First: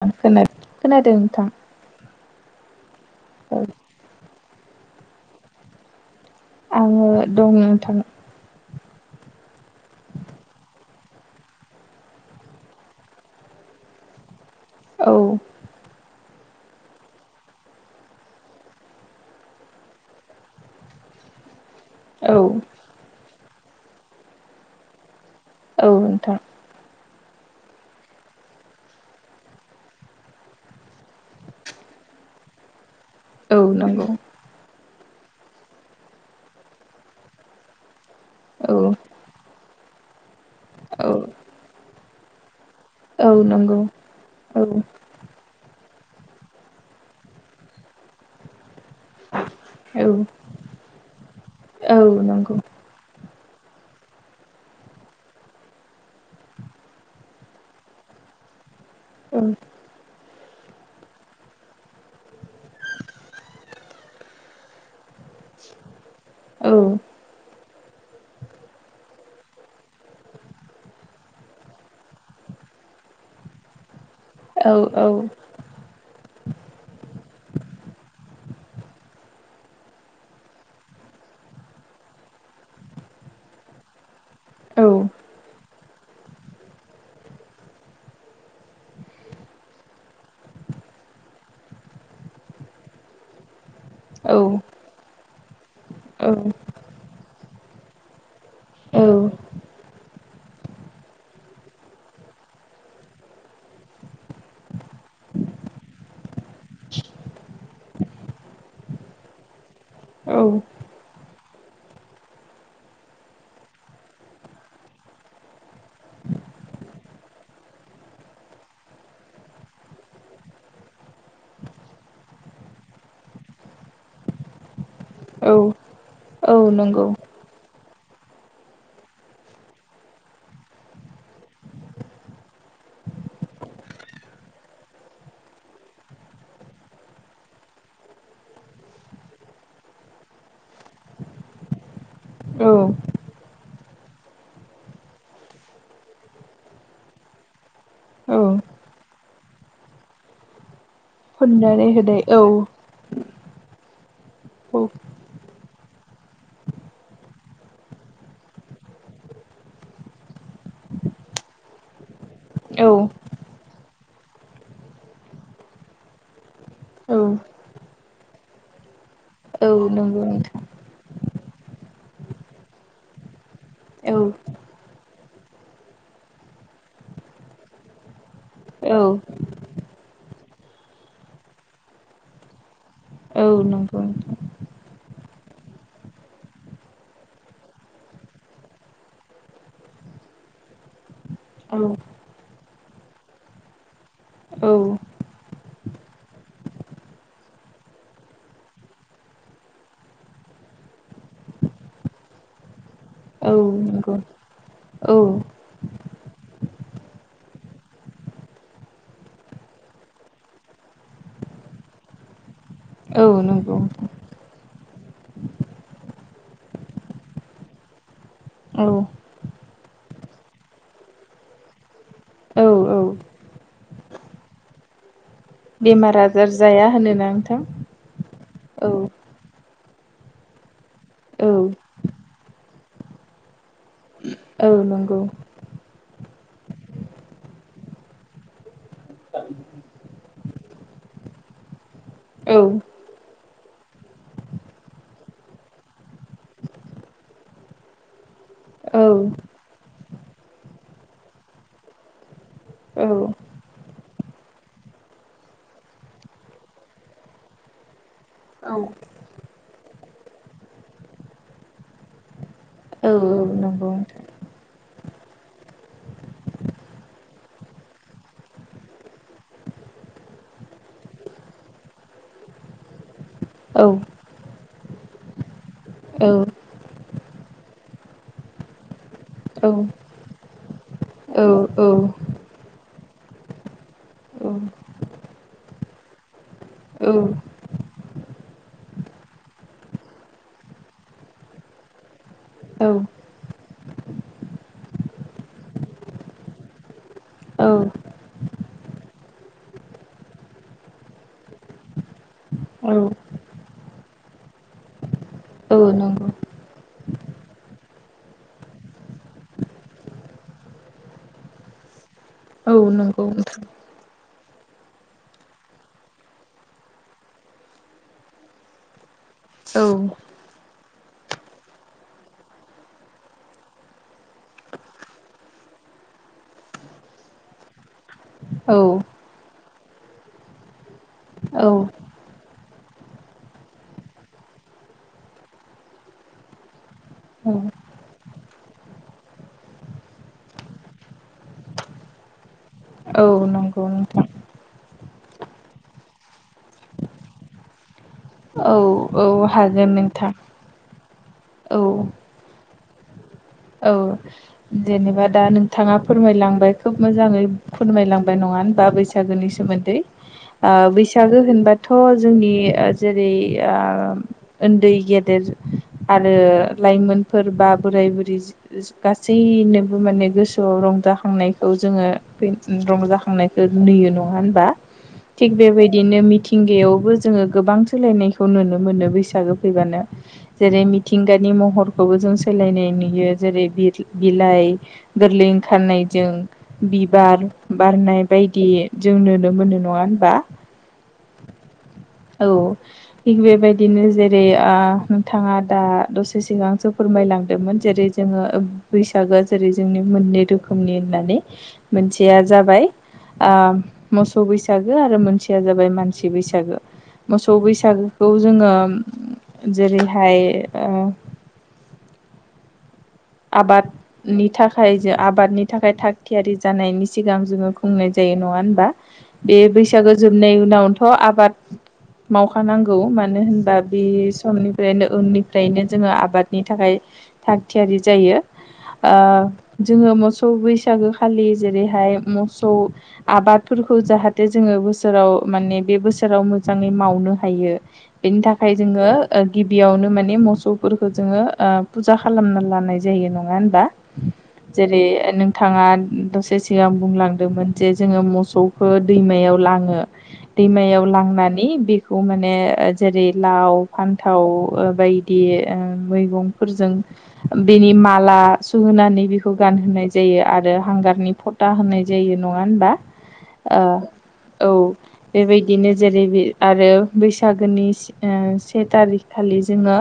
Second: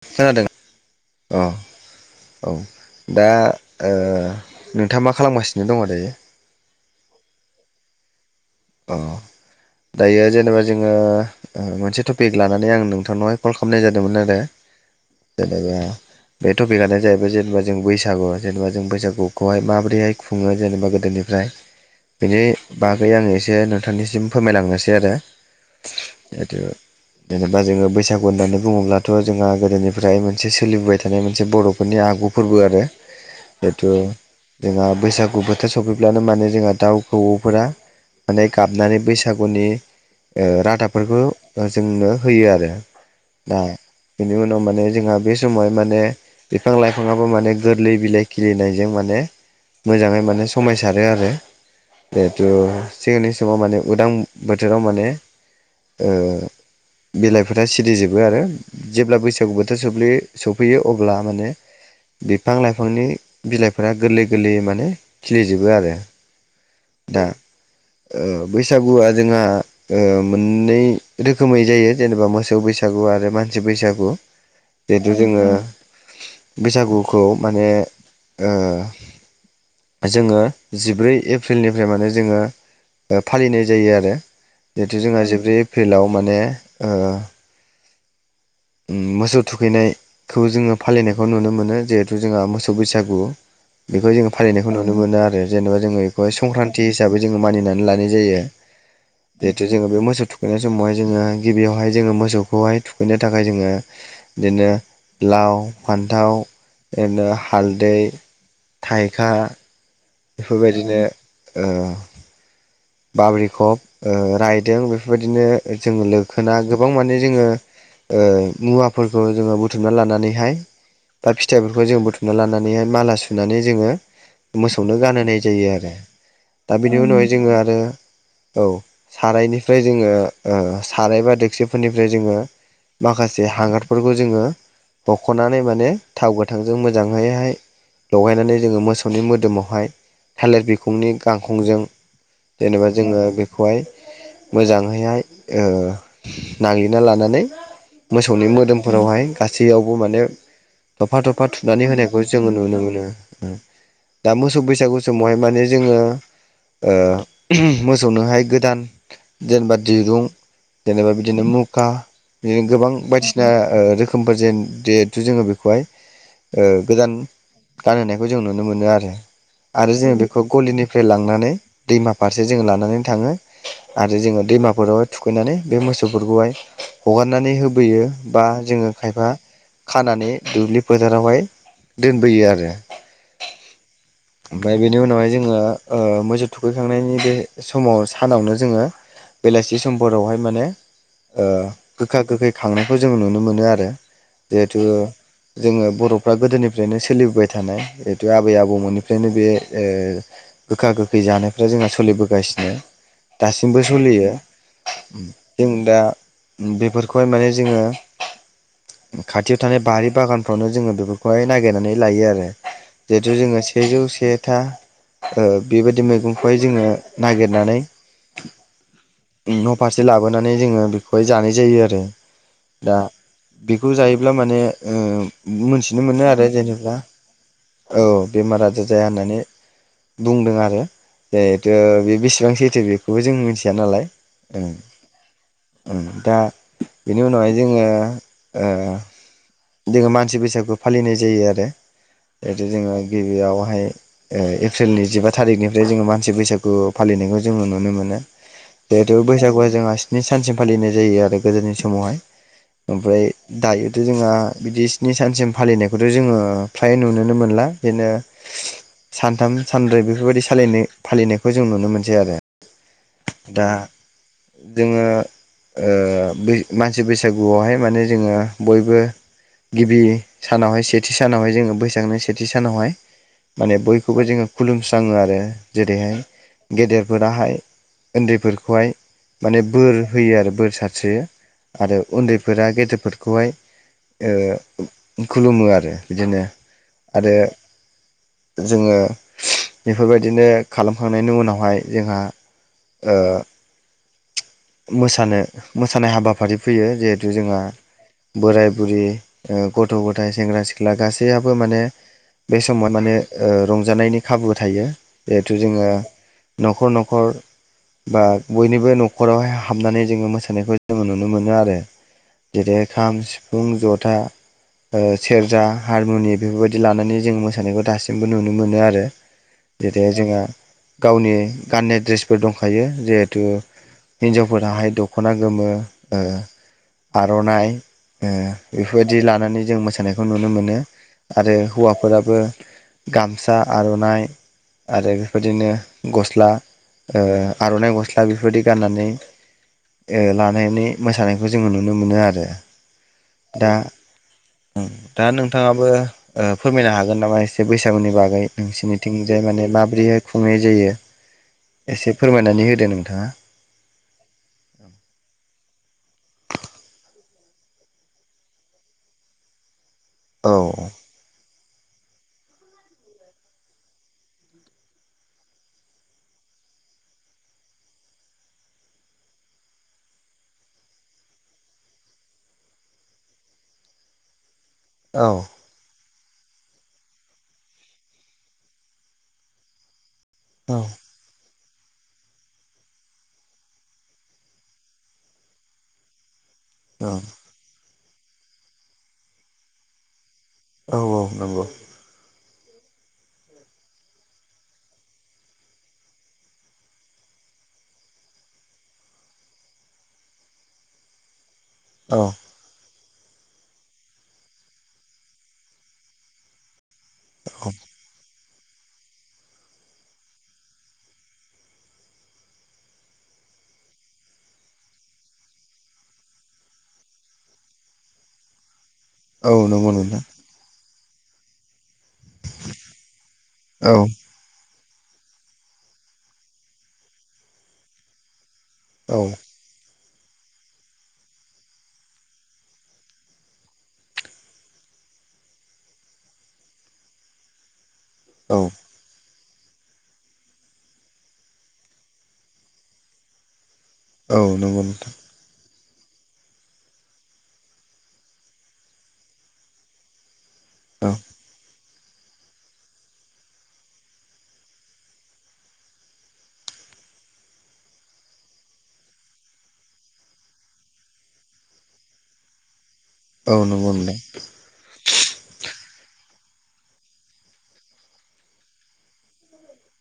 [unintelligible] खोनादों खोनादों अ नोंथां। औ दा औ ओ नोंथाङा मा खालामगासिनो दङ दायो आङो दं नोंथां। औ दायो जेनेबा जोङो मोनसे टपिक लानानै आं नोंथांनावहाय कल खालामनाय जादोंमोन आरो। औ [unintelligible] बे टपिकआनो जाहैबाय जेनेबा जों बैसागु जेनेबा जों बैसागुखौहाय माबोरैहाय खुङो जेनेबा गोदोनिफ्राय औ बिनि बागै आङो एसे नोंथांनिसिम फोरमायलांनोसै आरो। औ नोंथां। जिहेथु जेनेबा जोङो बैसागु होननानै बुङोब्लाथ' जोंहा गोदोनिफ्राय मोनसे सोलिबोबाय थानाय मोनसे बर'फोरनि आ आगु फोरबो आरो औ जिथु नंगौ जोंना। बैसागु बोथोर सफैब्लानो माने जोंहा दाउ खौवौफोरा माने औ गाबनानै बैसागुनि ओ औ रादाबफोरखौ जोंनो होयो आरो। औ दा नंगौ बेनि उनाव औ माने जोंहा बे समाव माने बिफां लाइफाङाबो माने गोरलै बिलाइ खिलिनाय। बेजों माने औ मोजाङै माने समायसारो आरो औ जेहेथु। नंगौ नि समाव माने उदां बोथोराव माने ओ बिलाइफोरा सिरिजोबो आरो जेब्ला औ बैसागु बोथोर सौफैयो सफैयो अब्ला माने बिफां लाइफांनि बिलाइफोरा गोरलै गोरलैयै माने खिलिजोबो आरो औ दा ओ बैसागुआ जोंहा ओ मोननै रोखोमै जायो जेनेबा मोसौ बैसागु गु आरो मानसि बैसागु औ औ जिहेथु औ जोङो। बैसागुखौ माने ओ जोङो जिब्रै एप्रिलनिफ्राय माने जोङो फालिनाय जायो आरो जिहेथु जोंहा जिब्रै एप्रिलाव माने ओ मोसौ थुखैनायखौ जोङो फालिनायखौ नुनो मोनो जिहेथु जोंहा मोसौ बैसागु। बेखौ जोङो फालिनायखौ औ नुनो मोनो आरो जेनेबा जोङो बेखौहाय संक्रान्ति हिसाबै जोङो मानिनानै लानाय जायो। औ जिहेथु जोङो बे मोसौ थुखैनाय समावहाय जोङो गिबियावहाय जोङो मोसौखौहाय थुखैनाय थाखाय जोङो बिदिनो लाव फान्थाव इदिनो हालदै, थाइखा बेफोरबायदिनो ओ! बाब्रिखब ओ रायदों बेफोरबायदिनो जोङो लोखोना गोबां माने जोङो। ओ मुवाफोरखौ जोङो बुथुमना लानानैहाय। बा फिथाइफोरखौ जोङो बुथुमना लानानैहाय माला सुनानै जोङो मोसौ नो गानहोनाय औ जायो आरो औ दा बिनि नंगौ उनावहाय जोङो आरो। औ सारायनिफ्राय जोङो ओ साराय बा देक्सिफोरनिफ्राय जोङो माखासे हांगारफोरखौ जोङो बख'नानै माने थाव गोथांजों मोजाङैहाय। लगायनानै जोङो मोसौनि मोदोमावहाय थालिर बिखुंनि गांखंजों। औ जेनेबा जोङो बेखौहाय। मोजाङैहाय ओ नागिरना लानानै। औ मोसौनि मोदोमफोरावहाय गासैयावबो माने दफा दफा थुनानै खननानै होनाय होनायखौ औ जोङो नुनो मोनो दा मोसौ औ बैसागु समावहाय माने। जोङो ओ मोसौनोहाय गोदान जेनेबा दिरुं। जेनेबा बिदिनो मुखा। बिदिनो गोबां औ बायदिसिना ओ रोखोमफोर जेन जेहेथु जोङो बेखौहाय। ओ गोदान औ गानहोनायखौ जों नुनो मोनो आरो औ आरो जोङो नंगौ बेखौ नोंथां गलिनि फ्राय लांनानै दैमा फारसे जोङो लानानै थाङो। आरो औ जोङो दैमाफोरावहाय थुखैनानै बे मोसौफोरखौहाय हगारनानै होबोयो बा जों। जोङो औ खायफा खानानै दुब्लि फोथारावहाय दोनबोयो आरो। औ नंगौ ओमफ्राय बेनि उनावहाय जोङो ओ मोसौ थुखै। थांनायनि बे समाव सानावनो जोङो बेलासि समफोरावहाय माने। ओ औ गोखा गोखै खांनायखौ जों नुनो मोनो आरो औ जिहेथु। जोङो बर'फ्रा गोदोनिफ्रायनो सोलिबोबाय थानाय जितु आबै आबौमोननिफ्रायनो बे ओ। गोखा गोखै जानायफ्रा जोंहा सोलिबोगासिनो। औ दासिमबो नंगौ सोलियो औ जों दा। बेफोरखौहाय माने जोङो। खाथियाव थानाय बारि बागानफ्रावनो जोङो बेफोरखौहाय नागिरनानै लायो आरो। औ जिहेथु जोङो नंगौ सेजौ सेथा ओ बेबायदि मैगं। बेखौहाय जोङो नागिरनानै। औ। न' फारसे लाबोनानै जोङो बेखौहाय जानाय जायो आरो। औ दा औ बेखौ जायोब्ला माने ओ। मोनथिनो बेमार मोनो आरो आजार जाया जेनेबा होनोना नोंथां औ बेमार आजार औ जाया होननानै। बुंदों आरो। औ जिहेथु बे बेसेबां सैथो बेखौबो जों मिथिया नालाय ओ। औ नंगौ उम दा बेनि उनावहाय जोङो ओ। जोङो मानसि बैसागु फालिनाय जायो आरो। औ जोङो गिबियावहाय ओ एप्रिलनि जिबा थारिखनिफ्राय जोङो मानसि बैसागु फालियो। गेनायखौ जोङो नुनो मोनो। औ जिहेतु बैसागुआ जोंहा स्नि सानसिम फालिनाय जायो आरो गोदोनि समावहाय। औ ओमफ्राय दायोथ' जोंहा। बिदि स्नि सानसिम फालिनायखौथ' जोङो फ्राय नुुनोनो मोनला बेनो। औ सानथाम सानब्रै बेफोरबायदि सालायनाय फालिनायखौ जों नुनो मोनसै आरो। औ-औ दा नंगौ। जोङो ओ बि मानसि बैसागुआवहाय माने जोङो बयबो। गिबि सानावहाय सेथि सानावहाय जोङो बैसागोनि सेथि सानावहाय। माने औ बयखौबो जोङो खुलुमस्राङो आरो जेरैहाय औ गेदेर। फोराहाय उन्दैफोरखौहाय माने औ बोर होयो आरो बोर सारस्रियो। औ आरो उन्दैफोरा गेदेरफोरखौहाय। ओ खुलुमो आरो बिदिनो आरो। जोङो बेफोरबायदिनो खालामखांनायनि उनावहाय जोंहा। औ ओ मोसानो मोसानाय हाबाफारि फैयो जिहेथु जोंहा औ बोराय। गुरि ओ गथ' गथाय सेंग्रा सिख्ला गासैयाबबो माने। बे समाव माने रंजानायनि खाबु थायो जिहेथु जोङो न। नंगौ न'खर न'खर। बा बयनिबो न'खरावाय हाबनानै जोङो मोसानायखौ जोङो नुनो मोनो आरो। औ नंगौ नोंथां। था ओ सेरजा हारमुनियम बेफोरबायदि लानानै जों मोसानायखौ दासिमबो नुनो मोनो आरो। जेरै जोंहा गावनि गाननाय दड्रेसफोर दंखायो जिहेथु। हिन्जावफोरनाहाय दखना गोमो ओ आरनाइ ओ औ बेफोरबायदि लानानै जों मोसानायखौ नुनो मोनो आरो औ हौवाफोराबो गामसा आरनाइ आरो बेबायदिनो गस्ला ओ औ आरनाइ गस्ला बेफोरबायदि गाननानै ओ‌ लानानै मोसानायखौ जोङो नुनो मोनो आरो औ दा नंगौ नोंथां दा नोंथाङाबो ऐ फोरमायनो हागोन नामा एसे बैसागुनि बागै औ औ नोंसिनिथिंजाय माने हागोन माब्रैहाय नोंथां खुंनाय जायो औ एसे फोरमायनानै होदो नोंथां नोंथाङा औ जेनेबा दा नोंथाङा फोरमायलांबाय खोब मोजाङै फोरमायलांबाय नङा होन बा बैसागोनि सोमोन्दै औ ओ बैसागो होनबा थ जोंनि ओ जेरै ओ ओन्दै गेदेर आरो लाइमोनफोर बा बोराय बुरि गासैनोबो माने गोसोआव रंजाखांनायखौ जोङो [unintelligible] रंजाखांनायखौ नुयो नङा होनबा औ थिग बेबायदि बिदिनो मिथिंगायावबो जोङो गोबां सोलायनायखौ नुनो मोनो बैसागो फैबानो औ जेरै मिथिंगानि महरखौबो जों सोलायनाय नुयो जेरै बिथ बिलाइ गोरलै ओंखारनायजों औ बिबार बारनाय बायदि जों नुनो मोनो नङा होनबा औ औ नंगौ औ थिग बेबायदिनो जेरै आ नोंथाङा दा दसे सिगांसो फोरमायलां लांदोंमोन जेरै जोङो बैसागोआ जेरै जोंनि मोननै रोखोमनि होननानै औ मोनसेया जाबाय आ मोसौ बैसागो आरो मोनसेया जाबाय मानसि बैसागो मोसौ बैसागोखौ जोङो उम जेरैहाय ओ आबादनि थाखाय जो आबादनि थाखाय थाग थियारि जानायनि सिगां जोङो खुंनाय जायो यो नङा होनबा औ बे नंगौ बैसागो नोंथां जोबनाय उनावथ आबाद मावखानांगौ मानो होनबा औ बे समनि बेनो उननिफ्रायनो जोङो आबादनि थाखाय थाग थियारि जायो आ औ जोङो मोसौ बैसागोखालि जेरैहाय मोसौ आबादफोरखौ जाहाथे जोङो बोसोराव माने बे बोसोराव मोजाङै मावनो हायो बेनि औ थाखाय जोङो ओ गिबियावनो माने मोसौफोरखौ जोङो फुजा खालामना लानाय जायो नङा होनबा औ नंगौ जेरै नोंथां नोंथाङा दसे सिगां बुंलांदोंमोन जे जोङो मोसौखो दैमायाव लाङो दैमायाव औ लांनानै बे खौ माने जेरै लाव फान्थाव ओ बायदि ओ मैगंफोरजों ओम बेनि माला सुहोनानै बेखौ गानहोनाय जायो आरो हांगारनि फटा होनाय जायो नङा होनबा औ ओ नंगौ नोंथां औ बेबायदिनो जेरै बे आरो बैसागोनि स ओ से थारिख खालि जोङो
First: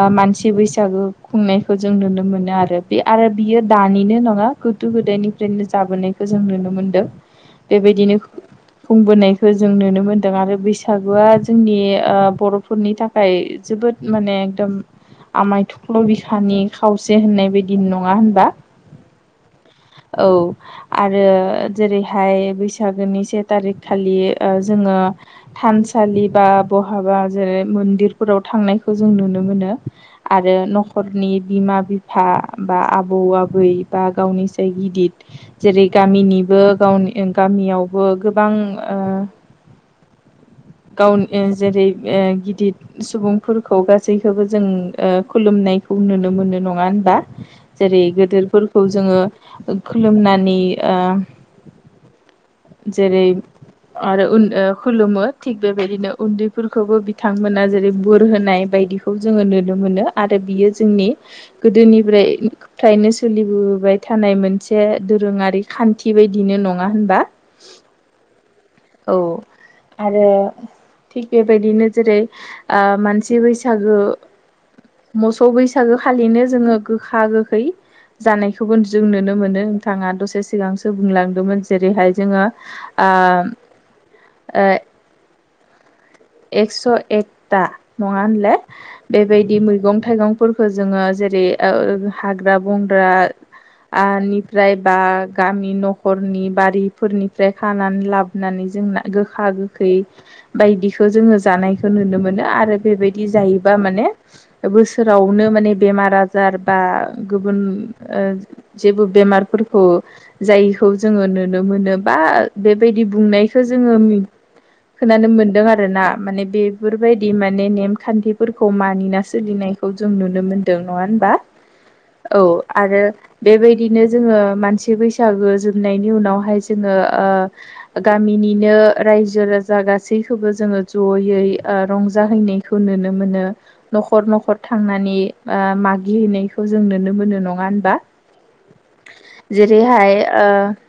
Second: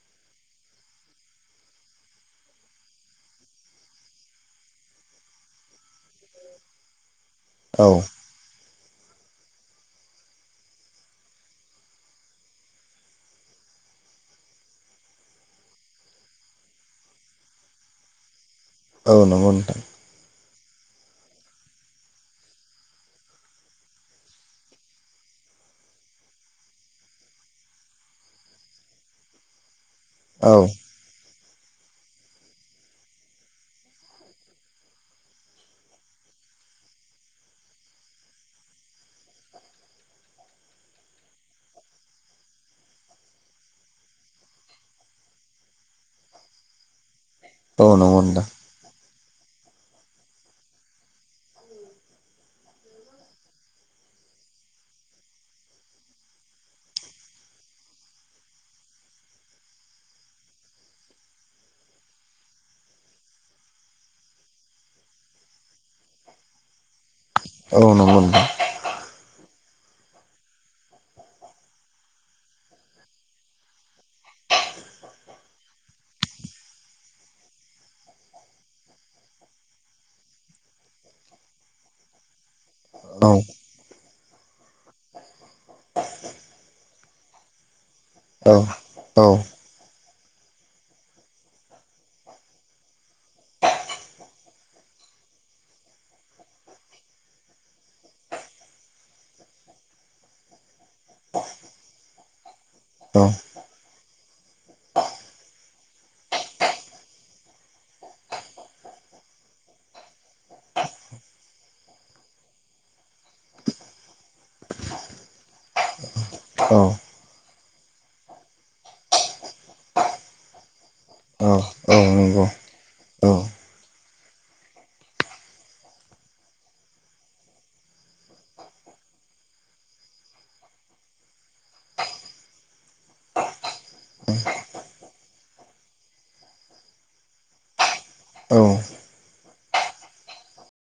ओ मानसि थि बैसागो खुंनाय खौ जों नुनो मोनो आरो बे आरो बियो दानिनो नङा गोदो गोदायनिफ्रायनो जाबोनायखौ जों नुनो मोनो मोनदों औ बेबायदिनो खुंबोनायखो जों नुनो मोनदों आरो बैसागुआ जोंनि ओ बर'फोरनि थाखाय जो बोद माने एकदम आमाय थख्ल बिखा खानि खावसे होननाय बायदि नङा होनबा औ नंगौ नथां। औ आरो जेरैहाय बैसागोनि से थारिख खालि जोङो। थानसालि बा बहाबा जेरै मन्दिरफोराव थांनायखौ जों नुनो मोनो। आरो औ नखर। नि बिमा बिफा बा आबौ आबै बा गावनिसाय गिदिर जेरै गामिनि। गनिबो गावनि गामियावबो गोबां ओ। गावनि जेरै गिदिर सुबुंफोरखौ गासैखौबो जों खुलुमनाय। खौ नुनो मोनो नङा होनबा औ जेरै नंगौ नोंथां गेदोरफोरखौ जोङो खुलुमनानै आ आरो उन ओ खुलुमो थिग बेबायदिनो उन्दैफोरखौबो बिथांमोना जेरै बोर होनाय बायदिखौ जोङो नुनो मोनो आरो बियो जोंनि गोदोनिफ्राय फ्राय सोलिबोबोबाय थानाय मोनसे दोरोङारि खान्थि बायदिनो नङा होनबा? औ नंगौ औ आरो थिग बेबायदिनो जेरै ओ मानसि बैसागु सागु खालिनो जोङो गोखा, गोखै जानायखौबो जों नुनो मोनो नोंथाङा दसे सिगांसो बुंलांदोंमोन जेरैहाय जोङो आ औ ओ एक्स' एकथा नङा होनलाय औ औ बेबायदि मैगं-थाइगं फोरखो जोङो जेरै ओ हाग्रा बंग्रा आलिफ्राय बा गामि न'खरनि बारिफोरनिफ्राय खानानै लाबोनानै जोंना गोखा गोखै बायदि खौ जोङो जानायखौ नुनो मोनो आरो औ बेबायदि जायोबा माने बोसोरावनो माने बेमार आजार बा गुबुन ओ जेबो मारफोरखौ जायैखौ जोङो नुनो मोनो बा बेबायदि बुंनायखौ जोङो बे खोनानो मोनदों आ रोना माने औ बेफोरबायदि माने नेमखान्थिफोरखौ मानिना सोलिनायखौ जों नुनो मोनदों। नंङा होनबा। औ औ नंगौ आरो औ बेबायदिनो जोङो मानसि बैसागो जोबनायनि उनावहाय जोङो ओ ओ गामिनिनो रायजो राजा गासैखौबो जोङो ज'यै आ रंजाहैनायखौ नुनो मोनो न'खर न'खर थांनानै मा मागिहैनायखौ जों नुनो मोननाय नङा होनबा औ जेरैहाय ओ